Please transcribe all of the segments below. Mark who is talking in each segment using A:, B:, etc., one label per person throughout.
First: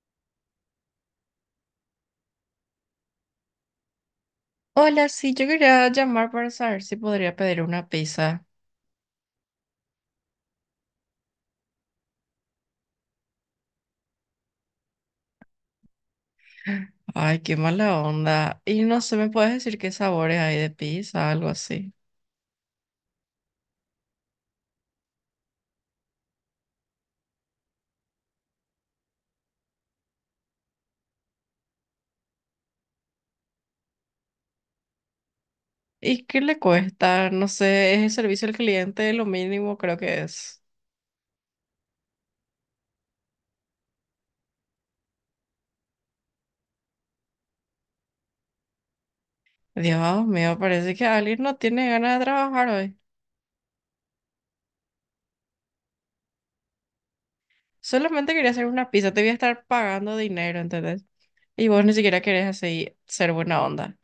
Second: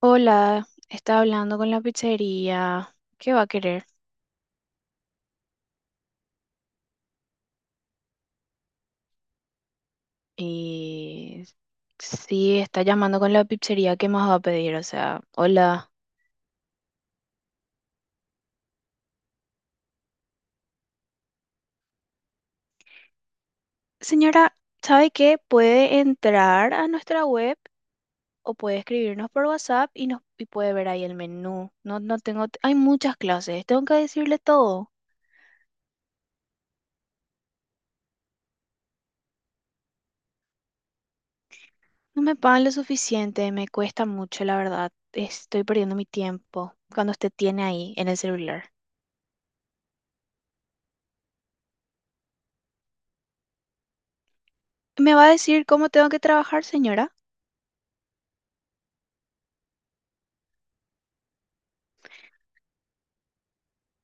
A: Hola, estaba hablando con la pizzería. ¿Qué va a querer?
B: Hola, sí, yo quería llamar para saber si podría pedir una pizza.
A: Y sí, está llamando con la pizzería. ¿Qué más va a pedir? O sea, hola.
B: Ay, qué mala onda. Y no sé, ¿me puedes decir qué sabores hay de pizza, algo así?
A: Señora, ¿sabe qué? Puede entrar a nuestra web o puede escribirnos por WhatsApp y nos y puede ver ahí el menú. No, no tengo, hay muchas clases. Tengo que decirle todo.
B: ¿Y qué le cuesta? No sé, es el servicio al cliente, lo mínimo creo que es.
A: No me pagan lo suficiente. Me cuesta mucho, la verdad. Estoy perdiendo mi tiempo cuando usted tiene ahí en el celular.
B: Dios mío, parece que alguien no tiene ganas de trabajar hoy.
A: ¿Me va a decir cómo tengo que trabajar, señora?
B: Solamente quería hacer una pizza, te voy a estar pagando dinero, ¿entendés? Y vos ni siquiera querés así ser buena onda.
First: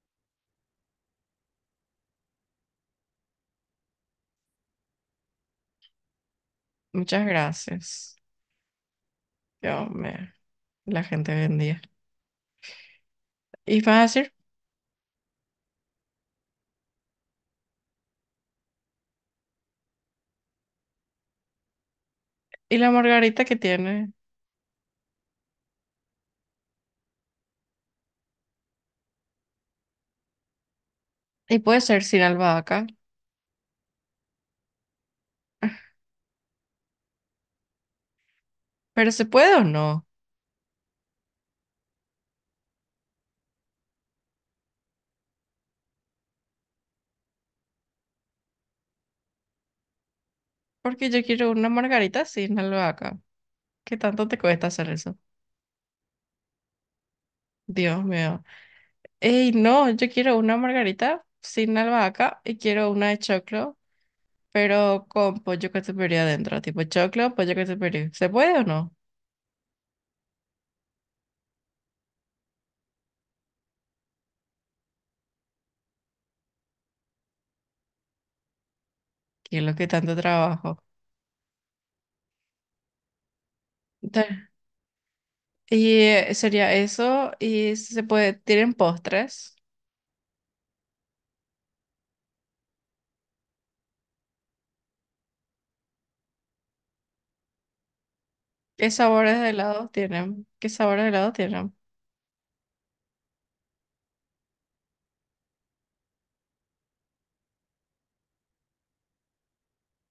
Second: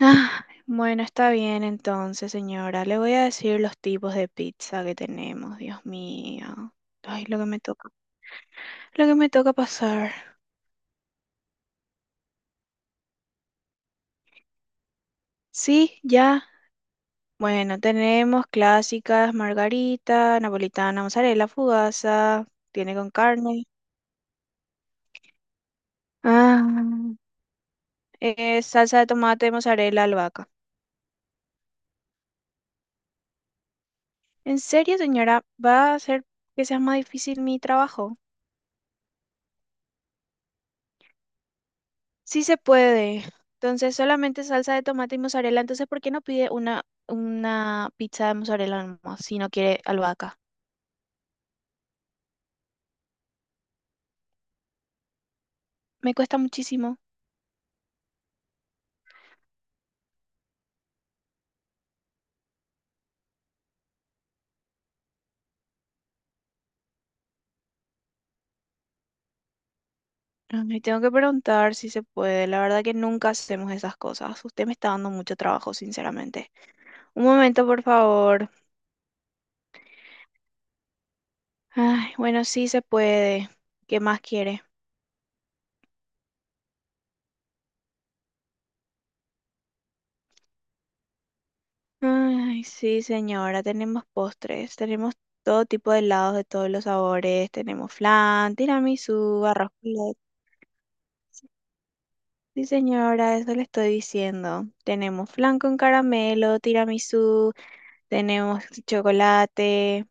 A: Ah, bueno, está bien entonces, señora. Le voy a decir los tipos de pizza que tenemos, Dios mío.
B: Muchas
A: Ay, lo que me toca.
B: gracias.
A: Lo que me toca
B: Dios
A: pasar.
B: mío, la gente vendía. Y vas a decir.
A: Sí, ya. Bueno, tenemos clásicas, margarita, napolitana, mozzarella, fugaza,
B: Y la
A: tiene con
B: margarita que
A: carne.
B: tiene.
A: Ah, salsa de tomate, mozzarella, albahaca.
B: Y puede ser sin albahaca.
A: ¿En serio, señora? ¿Va a hacer que sea más difícil mi trabajo?
B: Pero se puede o no.
A: Sí se puede. Entonces, solamente salsa de tomate y mozzarella. Entonces, ¿por qué no pide una pizza de mozzarella nomás si no quiere albahaca?
B: Porque yo quiero una margarita sin albahaca. ¿Qué tanto te cuesta hacer eso?
A: Me cuesta muchísimo.
B: Dios mío. Ey, no, yo quiero una margarita sin albahaca y quiero una de choclo, pero con pollo catupiry adentro. Tipo choclo, pollo catupiry. ¿Se puede o no?
A: Me tengo que preguntar si se puede. La verdad que nunca hacemos esas cosas. Usted me está dando mucho trabajo, sinceramente. Un momento, por favor.
B: ¿Qué es lo que tanto trabajo?
A: Ay, bueno, sí se puede. ¿Qué más
B: Ta-
A: quiere?
B: Y sería eso. Y se puede, ¿tienen postres?
A: Ay, sí, señora. Tenemos postres. Tenemos todo tipo de helados de todos los sabores. Tenemos flan,
B: ¿Qué sabores
A: tiramisú,
B: de
A: arroz
B: helado
A: con leche.
B: tienen? ¿Qué sabores de helado tienen?
A: Sí, señora, eso le estoy diciendo. Tenemos flan con caramelo, tiramisú, tenemos chocolate,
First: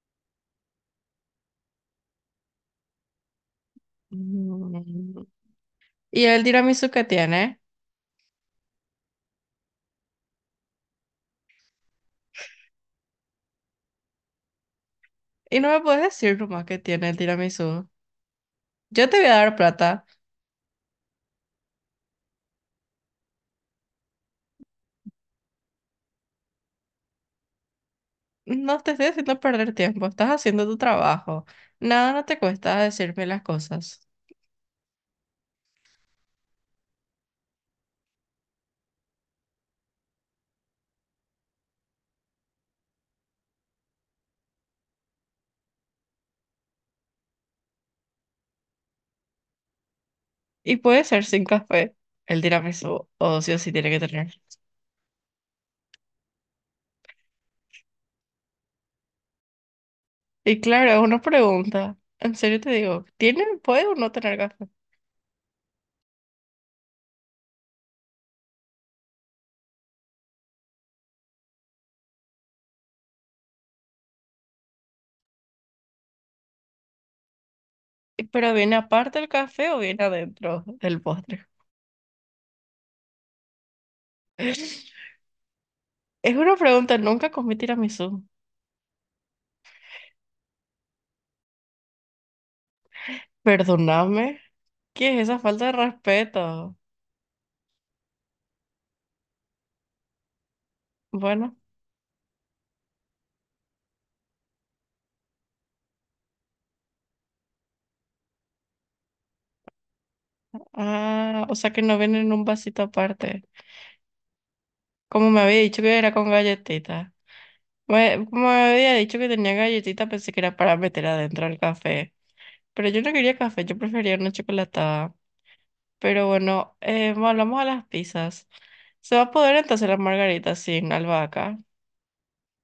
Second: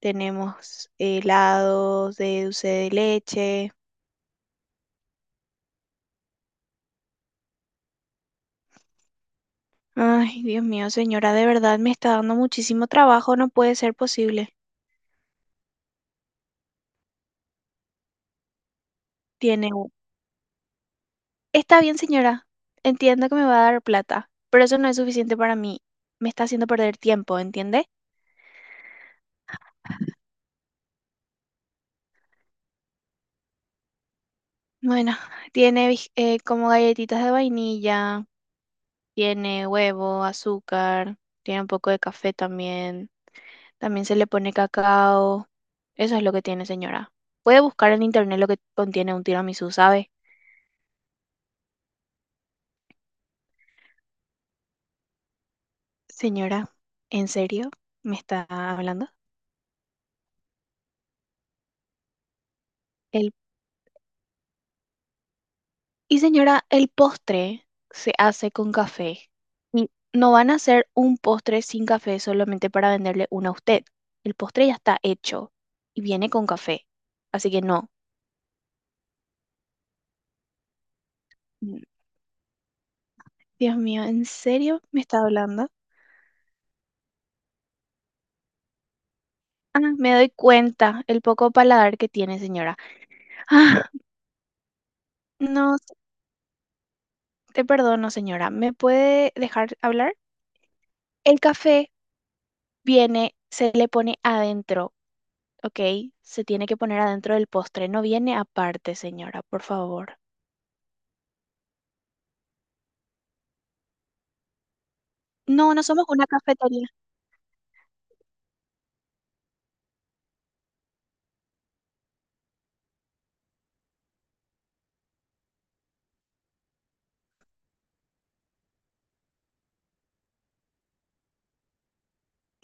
A: tenemos helados de dulce de leche.
B: Mm. ¿Y el tiramisú que tiene?
A: Ay, Dios mío, señora, de verdad me está dando muchísimo trabajo, no puede ser posible.
B: Y no me puedes decir nomás que tiene el tiramisú. Yo te voy a dar
A: Tiene... un-
B: plata.
A: Está bien, señora, entiendo que me va a dar plata, pero eso no es suficiente para mí. Me está haciendo perder tiempo, ¿entiende?
B: No te estoy haciendo perder tiempo, estás haciendo tu trabajo. Nada, no te cuesta decirme las cosas.
A: Bueno, como galletitas de vainilla. Tiene huevo, azúcar, tiene un poco de café también. También se le pone cacao. Eso es lo que tiene, señora. Puede buscar en internet lo que contiene un tiramisú, ¿sabe?
B: Y puede ser sin café. El tiramisú, o sí tiene que tener.
A: Señora, ¿en serio me está hablando?
B: Y claro, uno pregunta. En serio te digo,
A: El...
B: ¿tiene, puede o no tener café?
A: Y señora, el postre se hace con café. Y no van a hacer un postre sin café solamente para venderle uno a usted. El postre ya está hecho y viene con café. Así que no.
B: Y pero viene aparte el café o viene adentro del postre.
A: Mm, Dios mío, ¿en serio me está hablando?
B: Es una pregunta, nunca comí tiramisú.
A: Ah, me doy cuenta el poco paladar que tiene, señora. Ah,
B: Perdóname. ¿Qué es esa falta de
A: no,
B: respeto?
A: te perdono, señora. ¿Me puede dejar hablar? El
B: Bueno,
A: café viene, se le pone adentro, ¿ok? Se tiene que poner adentro del postre, no viene aparte, señora, por favor.
B: ah, o sea que no viene en un vasito aparte. Como me había
A: No,
B: dicho
A: no
B: que
A: somos
B: era
A: una
B: con
A: cafetería.
B: galletita. Como me había dicho que tenía galletita, pensé que era para meter adentro el café. Pero yo no quería café, yo prefería una chocolatada. Pero bueno, volvamos a las pizzas. ¿Se va a poder entonces la margarita sin albahaca?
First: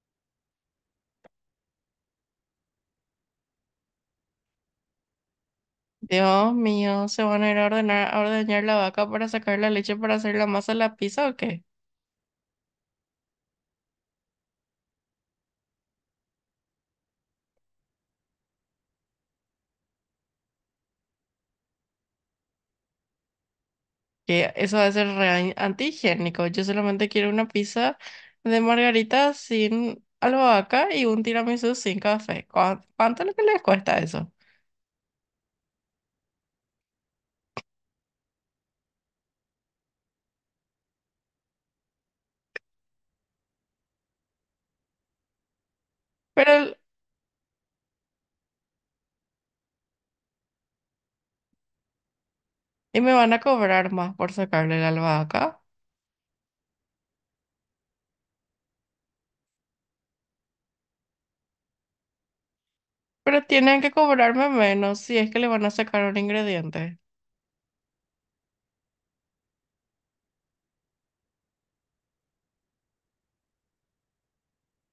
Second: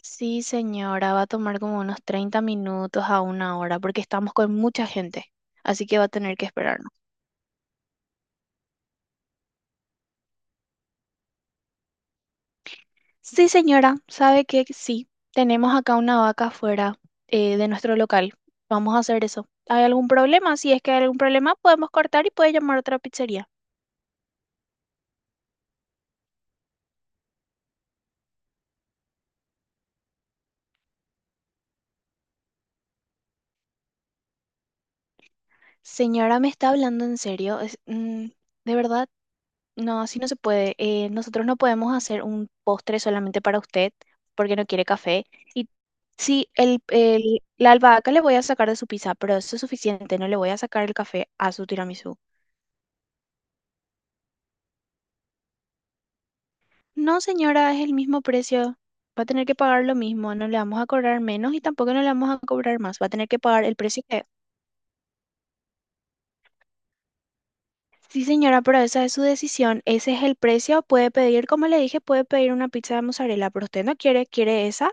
A: Sí, señora, va a tomar como unos 30 minutos a una hora porque estamos con mucha gente, así que va a tener que
B: Dios
A: esperar.
B: mío, ¿se van a ir a ordenar, a ordeñar la vaca para sacar la leche para hacer la masa de la pizza o qué?
A: Sí, señora, sabe que sí, tenemos acá una vaca fuera de nuestro local. Vamos a hacer eso. ¿Hay algún problema? Si es que hay algún problema, podemos cortar y puede llamar a otra pizzería.
B: Que eso va a ser re antihigiénico. Yo solamente quiero una pizza de margarita sin albahaca y un tiramisú sin café. ¿Cuánto es lo que les cuesta eso?
A: Señora, ¿me está hablando en serio? De verdad, no, así no se puede. Nosotros no podemos hacer un postre solamente para usted porque no quiere café. Y sí,
B: Pero, el-
A: la albahaca le voy a sacar de su pizza, pero eso es suficiente. No le voy a sacar el café a su tiramisú.
B: y me van a cobrar más por sacarle la albahaca,
A: No, señora, es el mismo precio. Va a tener que pagar lo mismo. No le vamos a cobrar menos y tampoco no le vamos a cobrar más. Va a tener que
B: pero
A: pagar el
B: tienen que
A: precio que...
B: cobrarme menos si es que le van a sacar un ingrediente.
A: Sí, señora, pero esa es su decisión. Ese es el precio. Puede pedir, como le dije, puede pedir una pizza de mozzarella, pero usted no quiere, quiere esa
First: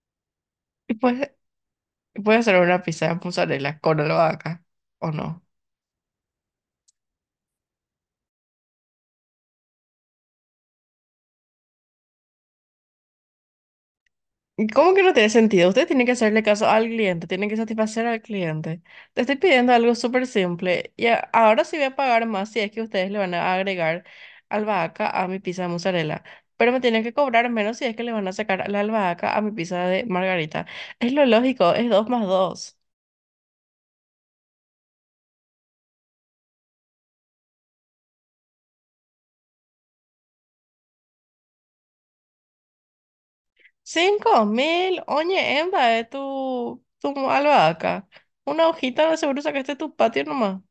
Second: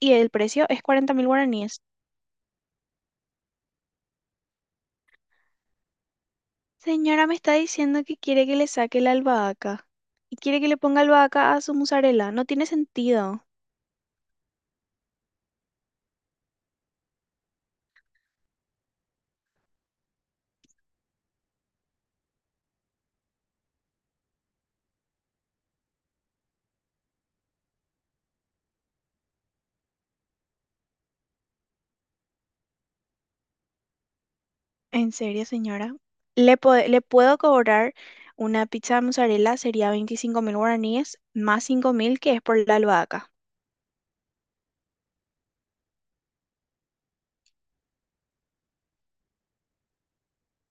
A: y el precio es
B: Y
A: 40.000
B: pues,
A: guaraníes.
B: puede ser una pizza de mozzarella con albahaca, ¿o no?
A: Señora, me está diciendo que quiere que le saque la albahaca y quiere que le ponga albahaca a su mozzarella. No tiene sentido.
B: ¿Cómo que no tiene sentido? Usted tiene que hacerle caso al cliente, tiene que satisfacer al cliente. Te estoy pidiendo algo súper simple y ahora sí voy a pagar más si es que ustedes le van a agregar albahaca a mi pizza de mozzarella, pero me tienen que cobrar menos si es que le van a sacar la albahaca a mi pizza de margarita. Es lo lógico, es dos más dos.
A: En serio, señora. Le puedo cobrar una pizza de mozzarella, sería 25.000 guaraníes, más 5.000 que es por la albahaca.
B: 5.000, oye, emba, de tu albahaca. Una hojita, seguro sacaste tu patio nomás.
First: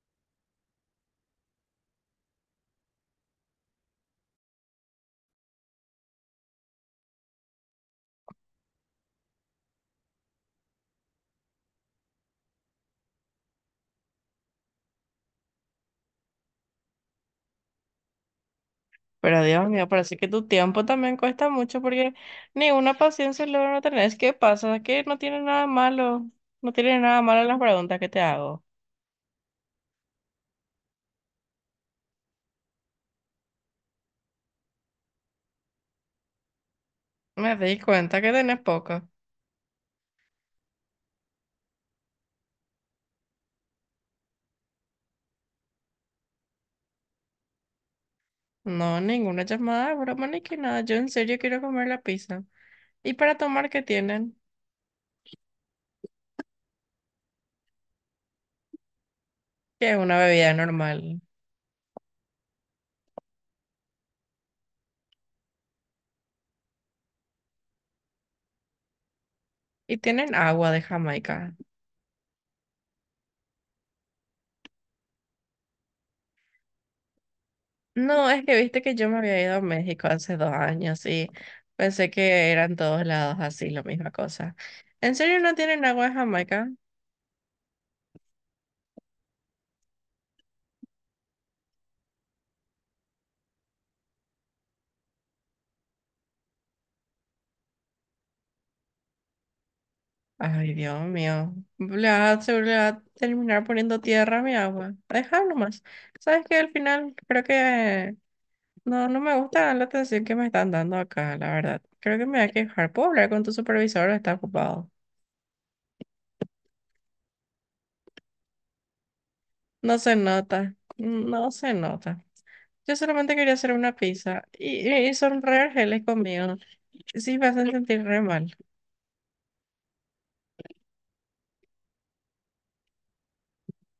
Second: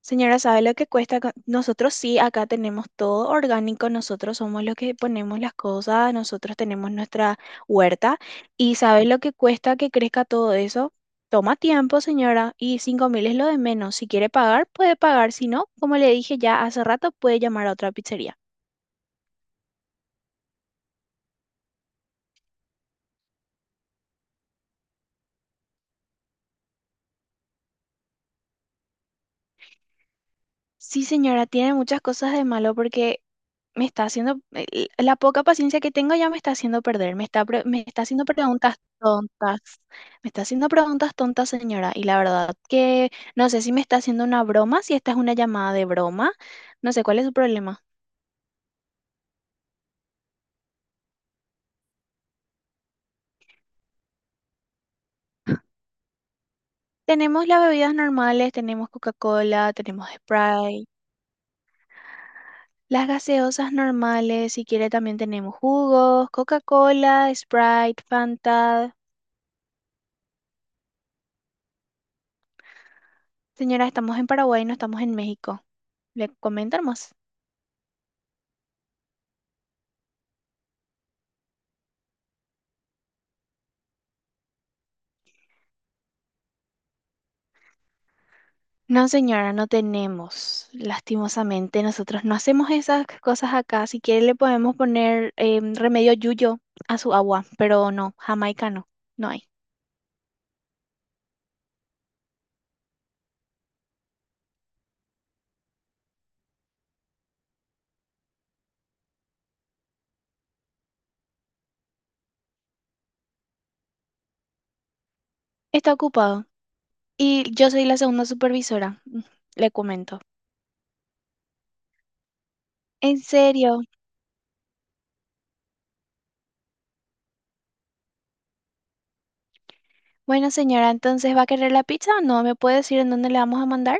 A: Señora, ¿sabe lo que cuesta acá? Nosotros sí, acá tenemos todo orgánico, nosotros somos los que ponemos las cosas, nosotros tenemos nuestra huerta. ¿Y sabe lo que cuesta que crezca todo eso? Toma tiempo, señora, y 5.000 es lo de menos. Si quiere pagar, puede pagar. Si no, como le dije ya hace rato, puede llamar a otra pizzería.
B: Pero Dios mío, parece que tu tiempo también cuesta mucho porque ni una paciencia logra no tener. Es que pasa que no tiene nada malo. No tiene nada malo las preguntas que te hago.
A: Sí, señora, tiene muchas cosas de malo porque me está haciendo, la poca paciencia que tengo ya me está haciendo perder,
B: Me di
A: me está
B: cuenta
A: haciendo
B: que tenés
A: preguntas
B: poca.
A: tontas, me está haciendo preguntas tontas, señora, y la verdad que no sé si me está haciendo una broma, si esta es una llamada de broma, no sé cuál es su problema.
B: No, ninguna llamada, broma ni que nada. Yo en serio quiero comer la pizza. ¿Y para tomar qué tienen?
A: Tenemos las bebidas normales, tenemos Coca-Cola,
B: Que es
A: tenemos
B: una bebida
A: Sprite,
B: normal.
A: las gaseosas normales, si quiere también tenemos jugos, Coca-Cola, Sprite, Fanta.
B: Y tienen agua de Jamaica.
A: Señora, estamos en Paraguay, no estamos en México. ¿Le comentan más?
B: No, es que viste que yo me había ido a México hace 2 años y pensé que eran todos lados así, la misma cosa. ¿En serio no tienen agua de Jamaica?
A: No, señora, no tenemos. Lastimosamente, nosotros no hacemos esas cosas acá. Si quiere, le podemos poner remedio yuyo a su agua, pero no, jamaica no, no hay.
B: Ay, Dios mío. Se le va a terminar poniendo tierra a mi agua. Dejarlo más. Sabes que al final creo que no, no me gusta la atención que me están dando acá, la verdad. Creo que me voy a quejar. ¿Puedo hablar con tu supervisor o está ocupado?
A: Está ocupado. Y yo soy la segunda supervisora, mm, le
B: No se
A: comento.
B: nota. No se nota. Yo
A: ¿En
B: solamente quería hacer
A: serio?
B: una pizza y son re argeles conmigo. Sí, me hacen sentir re mal.
A: Bueno, señora, entonces, ¿va a querer la pizza o no? ¿Me puede decir en dónde le vamos a mandar?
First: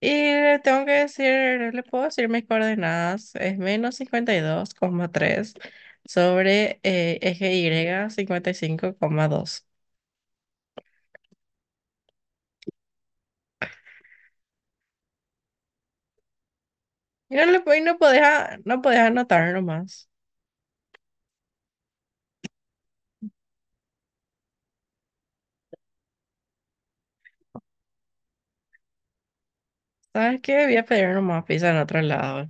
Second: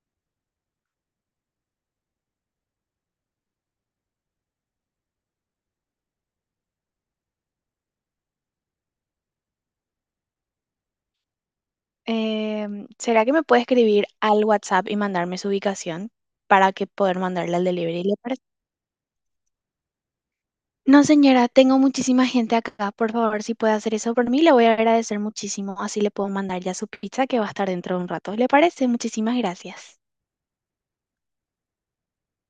B: Y le tengo que decir, no le puedo decir mis coordenadas. Es -52,3 sobre eje Y 55,2.
A: ¿Será que me puede escribir al WhatsApp y mandarme su ubicación para que poder
B: Y no,
A: mandarle al
B: y no
A: delivery?
B: podés, no podés anotar nomás.
A: No, señora, tengo muchísima gente acá. Por favor, si puede hacer eso por mí, le voy a agradecer muchísimo. Así le puedo mandar ya su pizza que va a estar dentro de un rato. ¿Le parece? Muchísimas gracias.
B: ¿Sabes qué? Voy a pedir nomás pizza en otro lado.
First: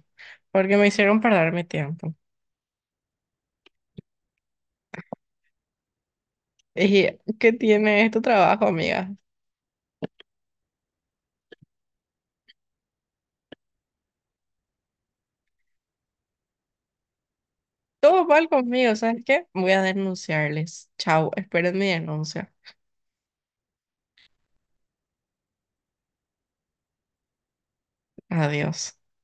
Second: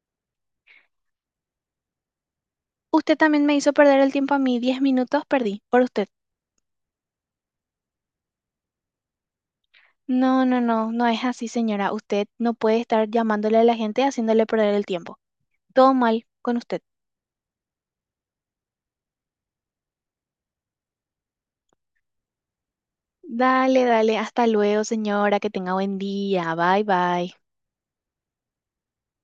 B: Porque me hicieron perder mi tiempo.
A: Usted también me hizo perder el tiempo a mí. 10 minutos perdí por usted.
B: Y ¿qué tiene este trabajo, amiga?
A: No, no, no, no es así, señora. Usted no puede estar llamándole a la gente y haciéndole perder el tiempo. Todo mal con usted.
B: Todo mal conmigo, ¿sabes qué? Voy a denunciarles. Chau, esperen mi denuncia.
A: Dale, dale. Hasta luego, señora. Que tenga buen día. Bye, bye.
B: Adiós.